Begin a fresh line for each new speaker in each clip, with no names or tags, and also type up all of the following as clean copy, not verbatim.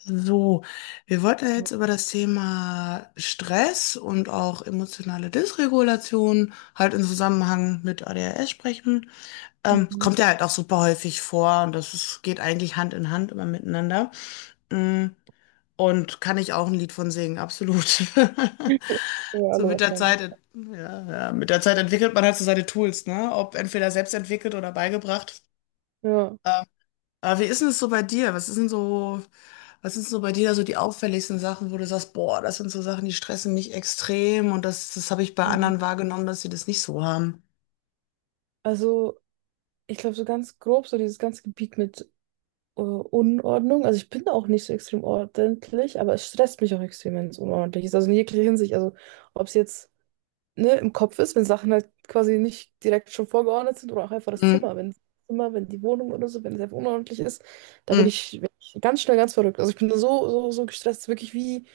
So, wir wollten ja jetzt über das Thema Stress und auch emotionale Dysregulation halt im Zusammenhang mit ADHS sprechen. Es
Mhm.
kommt ja halt auch super häufig vor und geht eigentlich Hand in Hand immer miteinander. Mm, Und kann ich auch ein Lied von singen, absolut.
Ja,
So
alle
mit der
wahrscheinlich.
Zeit, ja, ja, mit der Zeit entwickelt man halt so seine Tools, ne? Ob entweder selbst entwickelt oder beigebracht.
Ja.
Ähm, aber wie ist denn es so bei dir? Was ist denn so, was sind so bei dir da so die auffälligsten Sachen, wo du sagst, boah, das sind so Sachen, die stressen mich extrem und das habe ich bei
Mhm.
anderen wahrgenommen, dass sie das nicht so haben.
Also, ich glaube, so ganz grob, so dieses ganze Gebiet mit Unordnung. Also, ich bin auch nicht so extrem ordentlich, aber es stresst mich auch extrem, wenn es unordentlich ist. Also, in jeglicher Hinsicht. Also, ob es jetzt ne, im Kopf ist, wenn Sachen halt quasi nicht direkt schon vorgeordnet sind oder auch einfach das
Mm,
Zimmer, wenn die Wohnung oder so, wenn es einfach unordentlich ist, da bin
mm,
ich, bin ich ganz schnell ganz verrückt. Also ich bin da so gestresst, wirklich wie,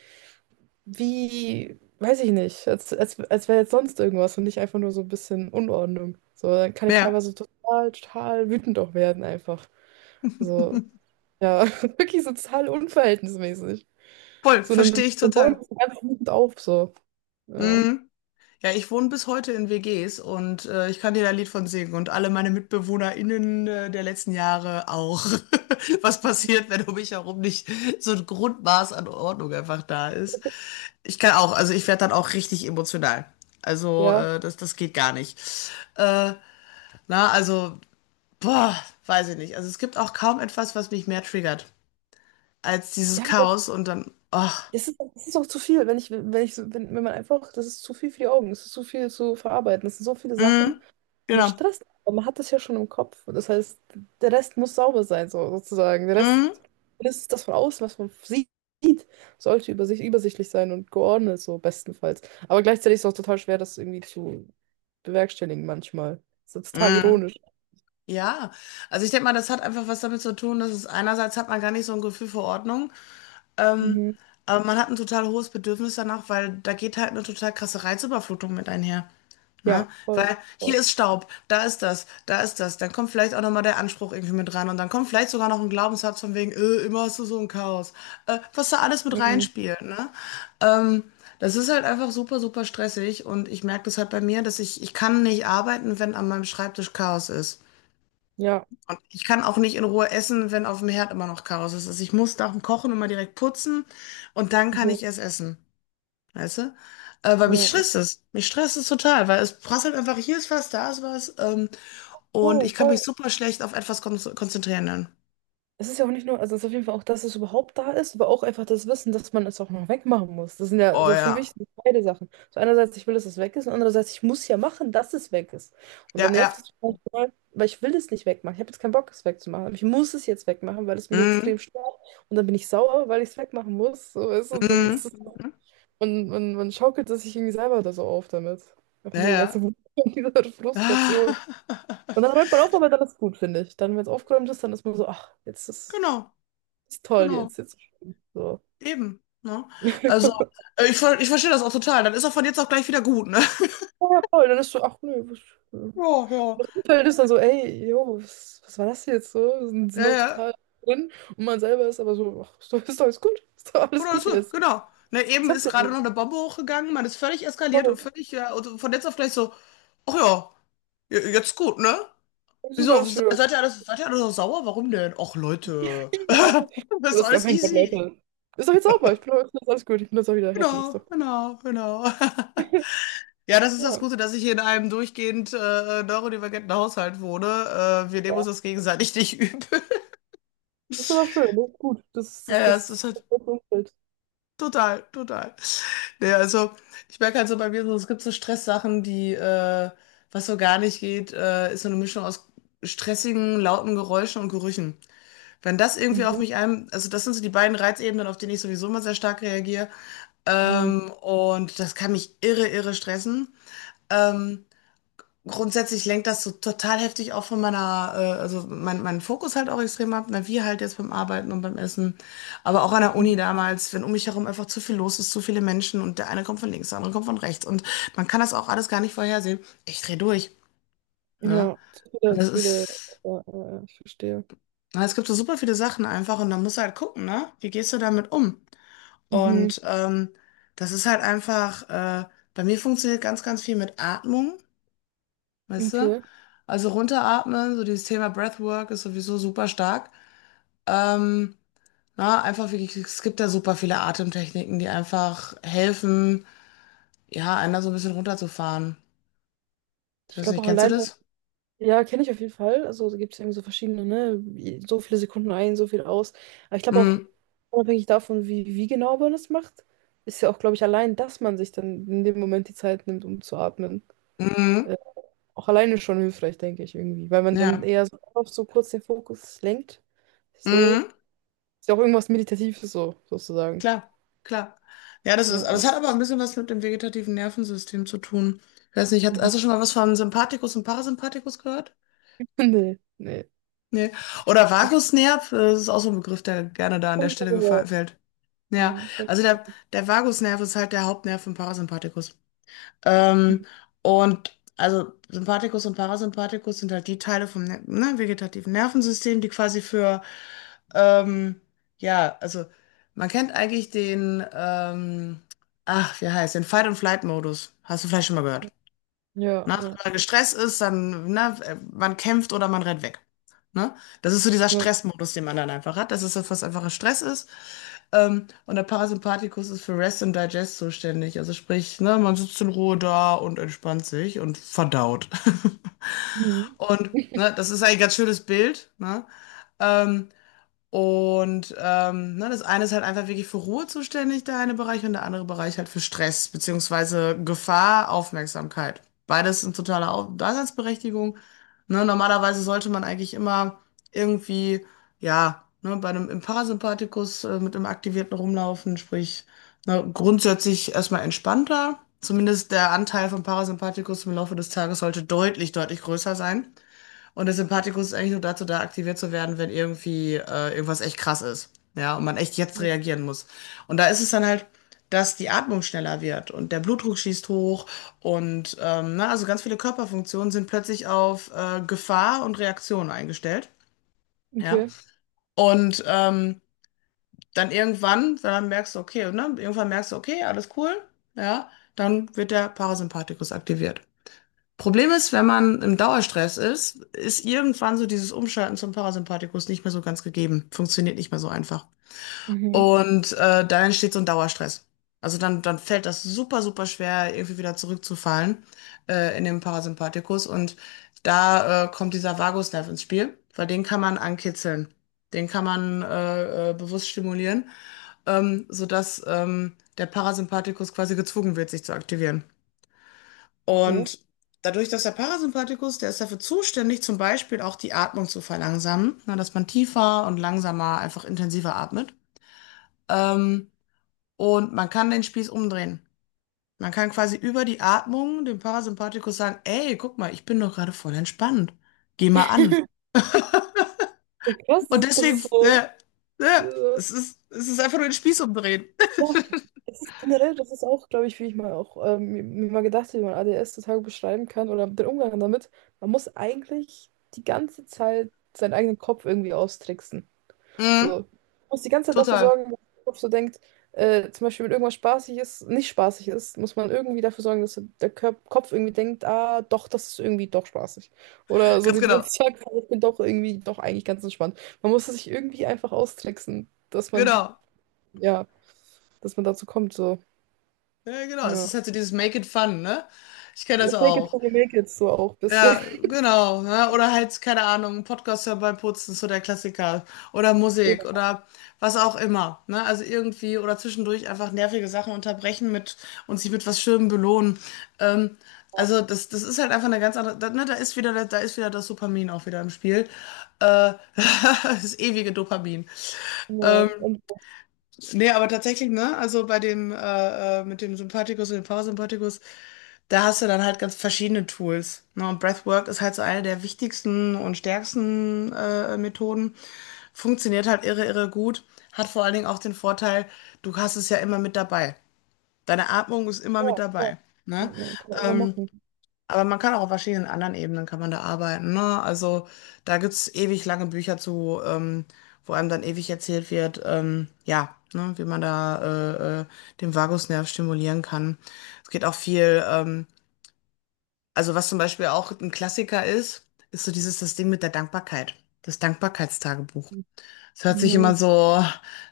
weiß ich nicht, als wäre jetzt sonst irgendwas und nicht einfach nur so ein bisschen Unordnung. So, dann kann ich
ja.
teilweise total, total wütend auch werden einfach. Also, ja, wirklich so total unverhältnismäßig.
Voll,
So, dann,
verstehe ich
dann bauen wir
total.
das ganz wütend auf, so. Ja.
Mm. Ja, ich wohne bis heute in WGs und ich kann dir da ein Lied von singen und alle meine MitbewohnerInnen der letzten Jahre auch. Was passiert, wenn um mich herum nicht so ein Grundmaß an Ordnung einfach da ist? Ich kann auch, also ich werde dann auch richtig emotional. Also
Ja.
das geht gar nicht. Äh, na, also, boah, weiß ich nicht. Also es gibt auch kaum etwas, was mich mehr triggert als dieses
Ja, aber
Chaos und dann, ach,
es ist auch zu viel, wenn ich, wenn ich, so- wenn, wenn man einfach, das ist zu viel für die Augen, es ist zu viel zu verarbeiten, es sind so viele Sachen
mm,
und es
genau,
stresst, aber man hat das ja schon im Kopf. Und das heißt, der Rest muss sauber sein, so, sozusagen. Der Rest,
mm,
das ist das von außen, was man sieht, sollte übersichtlich sein und geordnet, so bestenfalls. Aber gleichzeitig ist es auch total schwer, das irgendwie zu bewerkstelligen manchmal. Das ist total
mm.
ironisch.
Ja, also ich denke mal, das hat einfach was damit zu tun, dass es einerseits hat man gar nicht so ein Gefühl für Ordnung,
Mhm.
aber man hat ein total hohes Bedürfnis danach, weil da geht halt eine total krasse Reizüberflutung mit einher. Ne?
Ja, voll,
Weil
voll.
hier ist Staub, da ist das, dann kommt vielleicht auch nochmal der Anspruch irgendwie mit rein und dann kommt vielleicht sogar noch ein Glaubenssatz von wegen, immer hast du so ein Chaos, was da alles mit
Mhm.
reinspielt. Ne? Ähm, Das ist halt einfach super, super stressig und ich merke das halt bei mir, dass ich kann nicht arbeiten, wenn an meinem Schreibtisch Chaos ist.
Ja,
Und ich kann auch nicht in Ruhe essen, wenn auf dem Herd immer noch Chaos ist. Also ich muss nach dem Kochen immer direkt putzen und dann kann
ja,
ich erst essen. Weißt du? Weil mich
ja.
stresst es. Mich stresst es total, weil es prasselt einfach, hier ist was, da ist was. Und ich
Oh,
kann
voll.
mich super schlecht auf etwas konzentrieren dann.
Es ist ja auch nicht nur, also es ist auf jeden Fall auch, dass es überhaupt da ist, aber auch einfach das Wissen, dass man es auch noch wegmachen muss. Das sind ja
Oh
so für mich
ja.
sind beide Sachen. So einerseits, ich will, dass es weg ist und andererseits, ich muss ja machen, dass es weg ist. Und dann
Ja,
nervt
ja.
es mich manchmal, weil ich will es nicht wegmachen. Ich habe jetzt keinen Bock, es wegzumachen. Aber ich muss es jetzt wegmachen, weil es mich extrem
Mhm.
stört. Und dann bin ich sauer, weil ich es wegmachen muss. So ist, und dann ist
Mhm.
es,
Mhm.
man schaukelt es sich irgendwie selber da so auf damit. Einfach
Ja,
diese ganze
ja.
Wut und diese Frustration. Und dann räumt man auf, aber dann ist gut, finde ich. Dann, wenn es aufgeräumt ist, dann ist man so, ach, jetzt ist
Genau,
ist toll
genau.
jetzt, jetzt. So.
Eben. Ne? Also, ich verstehe das auch total. Dann ist auch von jetzt auf gleich wieder gut, ne?
Ja, voll. Dann ist so, ach nö, was, und
Ja, ja.
das Umfeld ist dann so, ey, jo, was, war das jetzt so? Sind
Ja,
noch
ja.
total drin und man selber ist aber so, ach, ist doch alles gut, ist doch alles
Oder
gut
so,
jetzt.
genau. Ne,
Ich
eben
hab
ist gerade
den.
noch eine Bombe hochgegangen, man ist völlig eskaliert und
Voll.
völlig, ja, also von jetzt auf gleich so, ach ja, jetzt gut, ne?
Das ist
Wieso,
alles für.
seid ihr alles, seid ihr alle so sauer? Warum denn? Ach Leute,
Ja.
das ist
Das ist, oh
alles
mein Gott,
easy.
Leute. Ist doch jetzt sauber, ich bin doch, ist doch alles gut, ich bin jetzt auch wieder happy, ist
Genau,
doch.
genau, genau. Ja, das ist das
Ja.
Gute, dass ich hier in einem durchgehend neurodivergenten Haushalt wohne. Wir nehmen
Ja.
uns das gegenseitig nicht übel.
Das ist aber schön, das gut. Das,
Ja,
das,
ja,
das,
es ist
das,
halt
das Umfeld.
total, total. Nee, also ich merke halt so bei mir so, es gibt so Stresssachen, was so gar nicht geht, ist so eine Mischung aus stressigen, lauten Geräuschen und Gerüchen. Wenn das irgendwie auf
Mhm.
also das sind so die beiden Reizebenen, auf denen ich sowieso immer sehr stark reagiere. Und das kann mich irre, irre stressen. Ähm, Grundsätzlich lenkt das so total heftig auch von meiner, meinen Fokus halt auch extrem ab, na, wie halt jetzt beim Arbeiten und beim Essen, aber auch an der
Mhm.
Uni damals, wenn um mich herum einfach zu viel los ist, zu viele Menschen und der eine kommt von links, der andere kommt von rechts und man kann das auch alles gar nicht vorhersehen. Ich dreh durch, ne?
Ja, zu
Und
viele,
das
zu viele.
ist,
Ja, ja, ja, ich verstehe.
na, es gibt so super viele Sachen einfach und dann musst du halt gucken, ne? Wie gehst du damit um?
Mhm.
Und das ist halt einfach, bei mir funktioniert ganz, ganz viel mit Atmung. Weißt du?
Okay.
Also runteratmen, so dieses Thema Breathwork ist sowieso super stark. Ähm, na, einfach wirklich, es gibt da super viele Atemtechniken, die einfach helfen, ja, einer so ein bisschen runterzufahren. Ich
Ich
weiß
glaube
nicht,
auch
kennst du
alleine,
das?
ja, kenne ich auf jeden Fall. Also da gibt es irgendwie so verschiedene, ne? So viele Sekunden ein, so viel aus. Aber ich glaube auch,
Mhm.
unabhängig davon, wie genau man es macht, ist ja auch, glaube ich, allein, dass man sich dann in dem Moment die Zeit nimmt, um zu atmen.
Mhm.
Äh, Auch alleine schon hilfreich, denke ich irgendwie. Weil man dann
Ja.
eher so, auf so kurz den Fokus lenkt. So.
Mhm.
Ist ja auch irgendwas Meditatives so, sozusagen.
Klar, klar. Ja, das ist,
Ja,
aber es
ja.
hat aber ein bisschen was mit dem vegetativen Nervensystem zu tun. Ich weiß nicht,
Mhm.
hast du schon mal was von Sympathikus und Parasympathikus gehört?
Nee, nee.
Nee. Oder Vagusnerv, das ist auch so ein Begriff, der gerne da an
Hab
der
ich mal
Stelle gefallen
gehört.
fällt. Ja,
Ja, das hab ich
also
mal
der,
gehört.
der Vagusnerv ist halt der Hauptnerv im Parasympathikus. Ähm,
Mhm.
und also Sympathikus und Parasympathikus sind halt die Teile vom vegetativen Nervensystem, die quasi für, ähm, ja, also man kennt eigentlich den, den Fight-and-Flight-Modus. Hast du vielleicht schon mal gehört.
Ja.
Ne? Also
Ja.
wenn man gestresst ist, dann, ne, man kämpft oder man rennt weg. Ne? Das ist so dieser
Ja.
Stressmodus, den man dann einfach hat. Das ist das, was einfacher Stress ist. Und der Parasympathikus ist für Rest and Digest zuständig. Also sprich, ne, man sitzt in Ruhe da und entspannt sich und verdaut.
Mhm.
Und ne, das ist ein ganz schönes Bild. Ne? Ähm, ne, das eine ist halt einfach wirklich für Ruhe zuständig, der eine Bereich, und der andere Bereich halt für Stress, beziehungsweise Gefahr, Aufmerksamkeit. Beides sind totale Daseinsberechtigung. Ne, normalerweise sollte man eigentlich immer irgendwie, ja, ne, bei einem im Parasympathikus mit einem aktivierten rumlaufen, sprich, ne, grundsätzlich erstmal entspannter. Zumindest der Anteil vom Parasympathikus im Laufe des Tages sollte deutlich, deutlich größer sein. Und der Sympathikus ist eigentlich nur dazu da, aktiviert zu werden, wenn irgendwie irgendwas echt krass ist. Ja, und man echt jetzt reagieren muss. Und da ist es dann halt, dass die Atmung schneller wird und der Blutdruck schießt hoch und na, also ganz viele Körperfunktionen sind plötzlich auf Gefahr und Reaktion eingestellt. Ja.
Okay.
Und dann irgendwann, wenn dann merkst du, okay, ne, irgendwann merkst du, okay, alles cool, ja, dann wird der Parasympathikus aktiviert. Problem ist, wenn man im Dauerstress ist, ist irgendwann so dieses Umschalten zum Parasympathikus nicht mehr so ganz gegeben. Funktioniert nicht mehr so einfach.
Mhm.
Und da entsteht so ein Dauerstress. Also dann, dann fällt das super, super schwer, irgendwie wieder zurückzufallen in den Parasympathikus. Und da kommt dieser Vagusnerv ins Spiel, weil den kann man ankitzeln. Den kann man bewusst stimulieren, sodass der Parasympathikus quasi gezwungen wird, sich zu aktivieren.
Okay.
Und dadurch, dass der Parasympathikus, der ist dafür zuständig, zum Beispiel auch die Atmung zu verlangsamen, ne, dass man tiefer und langsamer, einfach intensiver atmet. Ähm, und man kann den Spieß umdrehen. Man kann quasi über die Atmung dem Parasympathikus sagen, ey, guck mal, ich bin doch gerade voll entspannt. Geh mal an.
Ja, krass,
Und
das ist, das
deswegen,
ist so.
äh,
Äh,
es ist einfach nur den Spieß umdrehen.
ja, es ist generell, das ist auch, glaube ich, wie ich mal auch mir mal gedacht habe, wie man ADS total beschreiben kann oder den Umgang damit. Man muss eigentlich die ganze Zeit seinen eigenen Kopf irgendwie austricksen.
Mhm,
So. Du musst die ganze Zeit dafür sorgen,
total.
dass der Kopf so denkt, zum Beispiel, wenn irgendwas spaßig ist, nicht spaßig ist, muss man irgendwie dafür sorgen, dass der Kopf irgendwie denkt, ah, doch, das ist irgendwie doch spaßig. Oder so
Ganz
wie du
genau.
jetzt sagst, ich bin doch irgendwie doch eigentlich ganz entspannt. Man muss es sich irgendwie einfach austricksen,
Genau.
ja, dass man dazu kommt, so.
Ja, genau. Es ist
Ja.
halt so dieses Make it fun, ne? Ich kenne
Ja,
das
Fake it
auch.
till you make it, so auch ein bisschen.
Ja, genau. Ne? Oder halt, keine Ahnung, ein Podcast hören beim Putzen, so der Klassiker. Oder Musik oder was auch immer. Ne? Also irgendwie oder zwischendurch einfach nervige Sachen unterbrechen mit und sich mit was Schönem belohnen. Ähm, also das ist halt einfach eine ganz andere. Da, ne, da ist wieder das Dopamin auch wieder im Spiel. Äh, Das ewige Dopamin.
Ja, ja.
Ähm,
Und,
Nee, aber tatsächlich, ne? Also bei dem, mit dem Sympathikus und dem Parasympathikus, da hast du dann halt ganz verschiedene Tools. Ne? Und Breathwork ist halt so eine der wichtigsten und stärksten Methoden. Funktioniert halt irre, irre gut. Hat vor allen Dingen auch den Vorteil, du hast es ja immer mit dabei. Deine Atmung ist immer mit
ja, ja.
dabei. Ne?
Ja, kann man immer
Ähm,
machen.
aber man kann auch auf verschiedenen anderen Ebenen kann man da arbeiten, ne? Also da gibt's ewig lange Bücher zu, wo einem dann ewig erzählt wird, ja, ne, wie man da den Vagusnerv stimulieren kann. Es geht auch viel, also was zum Beispiel auch ein Klassiker ist, ist so dieses das Ding mit der Dankbarkeit, das Dankbarkeitstagebuch.
Mhm.
Es hört sich immer so,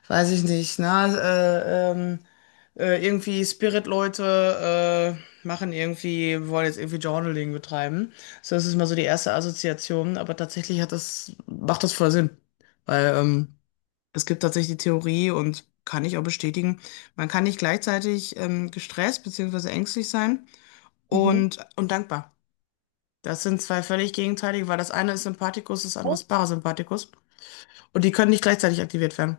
weiß ich nicht, irgendwie Spirit-Leute wollen jetzt irgendwie Journaling betreiben. So, das ist mal so die erste Assoziation, aber tatsächlich hat das, macht das voll Sinn. Weil es gibt tatsächlich die Theorie und kann ich auch bestätigen, man kann nicht gleichzeitig gestresst beziehungsweise ängstlich sein
Mhm.
und dankbar. Das sind zwei völlig gegenteilige, weil das eine ist Sympathikus, das andere
Ja.
ist Parasympathikus. Und die können nicht gleichzeitig aktiviert werden.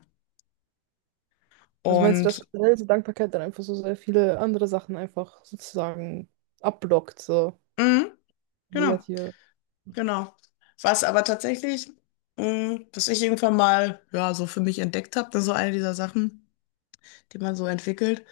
Also meinst du, dass
Und,
generell so Dankbarkeit dann einfach so sehr viele andere Sachen einfach sozusagen abblockt, so
mh, genau.
negative?
Genau. Was aber tatsächlich, mh, was ich irgendwann mal, ja, so für mich entdeckt habe, das ist so eine dieser Sachen, die man so entwickelt.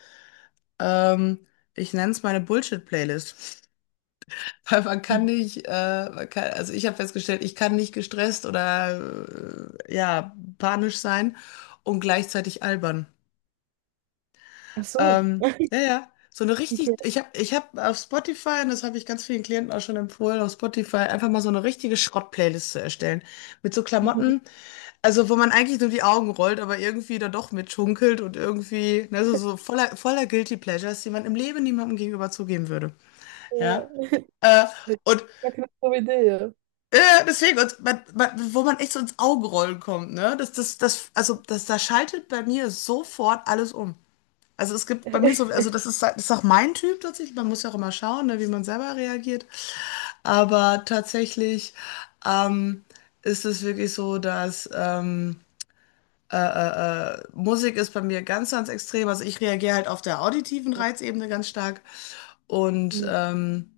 Ähm, Ich nenne es meine Bullshit-Playlist. Weil man
Mhm.
kann nicht, man kann, also ich habe festgestellt, ich kann nicht gestresst oder ja, panisch sein und gleichzeitig albern.
Ach so,
Ähm, ja, ja. So eine
okay.
richtig, ich hab auf Spotify, und das habe ich ganz vielen Klienten auch schon empfohlen, auf Spotify einfach mal so eine richtige Schrott-Playlist zu erstellen. Mit so
Mhm.
Klamotten. Also, wo man eigentlich nur die Augen rollt, aber irgendwie dann doch mitschunkelt und irgendwie, ne, so, so voller, voller Guilty Pleasures, die man im Leben niemandem gegenüber zugeben würde.
Ja,
Ja. Äh, und
Ja, keine dumme Idee, ja.
äh, deswegen, und man, wo man echt so ins Augenrollen kommt, ne? Da schaltet bei mir sofort alles um. Also es gibt bei mir so, also das ist auch mein Typ tatsächlich. Man muss ja auch immer schauen, ne, wie man selber reagiert. Aber tatsächlich ähm, ist es wirklich so, dass Musik ist bei mir ganz, ganz extrem. Also ich reagiere halt auf der auditiven Reizebene ganz stark. Und
Ja,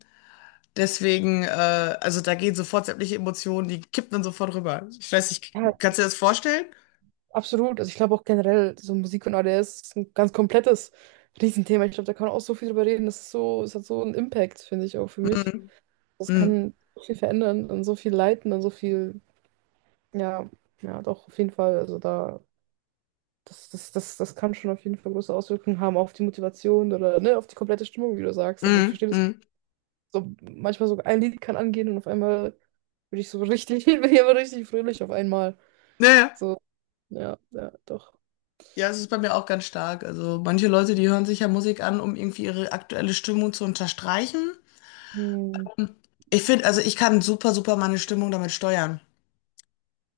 deswegen, äh, also da gehen sofort sämtliche Emotionen, die kippen dann sofort rüber. Ich weiß nicht,
ja,
kannst du dir das vorstellen?
absolut. Also ich glaube auch generell, so Musik und ADS ist ein ganz komplettes Riesenthema. Ich glaube, da kann man auch so viel drüber reden. Das ist so, es hat so einen Impact, finde ich, auch für mich.
Mhm.
Das
Mhm.
kann so viel verändern und so viel leiten und so viel, ja, ja, doch, auf jeden Fall. Also da Das, das, das, das kann schon auf jeden Fall große Auswirkungen haben auf die Motivation oder ne, auf die komplette Stimmung, wie du sagst. Also ich
Mhm.
verstehe das
Mhm.
so, manchmal so ein Lied kann angehen und auf einmal bin ich so richtig, bin ich aber richtig fröhlich auf einmal.
Naja. Ja,
So, ja, ja, doch.
ja, es ist bei mir auch ganz stark. Also manche Leute, die hören sich ja Musik an, um irgendwie ihre aktuelle Stimmung zu unterstreichen.
Hm.
Ich finde, also ich kann super, super meine Stimmung damit steuern.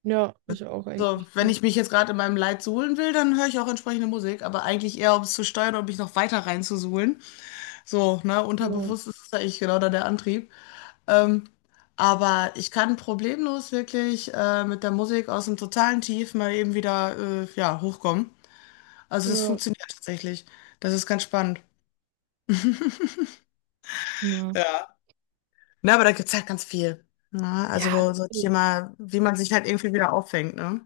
Ja, ich auch
Also,
eigentlich.
wenn
Ja.
ich mich jetzt gerade in meinem Leid suhlen will, dann höre ich auch entsprechende Musik, aber eigentlich eher, um es zu steuern und mich noch weiter reinzusuhlen. So, ne,
Ja,
unterbewusst ist das eigentlich genau da der Antrieb. Ähm, aber ich kann problemlos wirklich mit der Musik aus dem totalen Tief mal eben wieder ja, hochkommen. Also das
ja,
funktioniert tatsächlich. Das ist ganz spannend.
ja.
Ja. Ne, aber da gibt es halt ganz viel. Ne?
Ja,
Also so Thema, wie man sich halt irgendwie wieder auffängt, ne?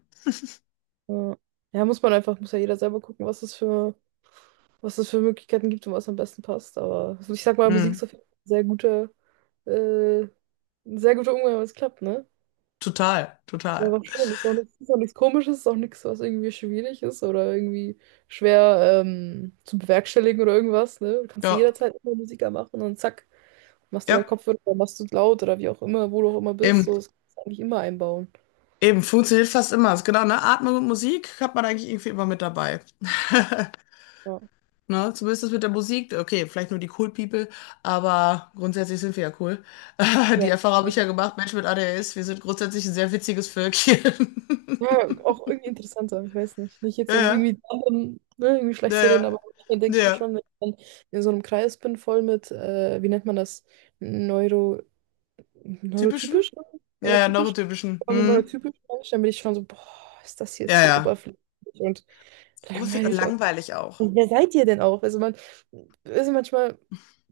ja, ja, muss ja jeder selber gucken, was es für, Möglichkeiten gibt und was am besten passt. Aber also ich sag mal, Musik
Hm,
ist auf jeden Fall äh, ein sehr guter Umgang, wenn es klappt, ne?
total,
Ja,
total.
war schön. Ist auch nichts Komisches, ist auch nichts, was irgendwie schwierig ist oder irgendwie schwer zu bewerkstelligen oder irgendwas. Ne? Du kannst
Ja,
jederzeit immer Musiker machen und zack, machst dir deinen
ja,
Kopfhörer oder machst du es laut oder wie auch immer, wo du auch immer bist.
eben.
So, das kannst du eigentlich immer einbauen.
Eben, funktioniert fast immer. Ist genau, ne? Atmung und Musik hat man eigentlich irgendwie immer mit dabei.
Ja,
Ne? Zumindest das mit der Musik. Okay, vielleicht nur die Cool People, aber grundsätzlich sind wir ja cool. Die
ja,
Erfahrung habe ich
echt.
ja gemacht, Mensch mit ADHS, wir sind grundsätzlich ein sehr witziges Völkchen.
Ja, auch irgendwie interessanter, ich weiß nicht. Nicht jetzt, um
Ja,
irgendwie, anderen, ne, irgendwie
ja,
schlecht zu
ja,
reden,
ja.
aber dann denke
Ja,
ich mir
ja.
schon, wenn ich dann in so einem Kreis bin, voll mit, wie nennt man das? Neuro,
Typischen?
Neurotypisch? Ne?
Ja, ja,
Neurotypisch?
neurotypischen.
Wenn man nur
Hm.
typisch Mensch, dann bin ich schon so, boah, ist das jetzt
Ja,
hier
ja.
oberflächlich und
Unfähig und
langweilig.
langweilig auch.
Und wer seid ihr denn auch? Also manchmal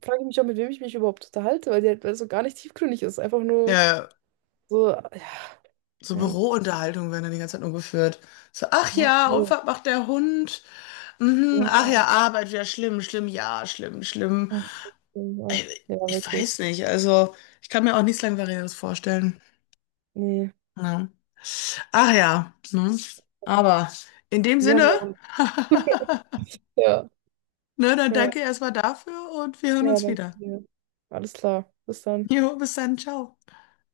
frage ich mich auch, mit wem ich mich überhaupt unterhalte, weil die halt, weil es so gar nicht tiefgründig ist. Einfach
Ja,
nur
ja.
so, ja,
So
ja.
Bürounterhaltungen werden dann die ganze Zeit nur geführt. So, ach
Ja,
ja,
cool.
Unfall macht der Hund. Mhm, ach ja,
Ja,
Arbeit, ja, schlimm, schlimm, ja, schlimm, schlimm.
oh, shit, oh,
Äh,
ja,
Ich
wirklich.
weiß nicht, also ich kann mir auch nichts Langweiliges vorstellen.
Nee.
Ja. Ach ja, ne? Aber in dem
Wir
Sinne,
haben ja auch. Ja,
ne, dann
ja,
danke erstmal dafür und wir hören
ja,
uns
danke
wieder.
dir. Alles klar. Bis dann.
Jo, bis dann, ciao.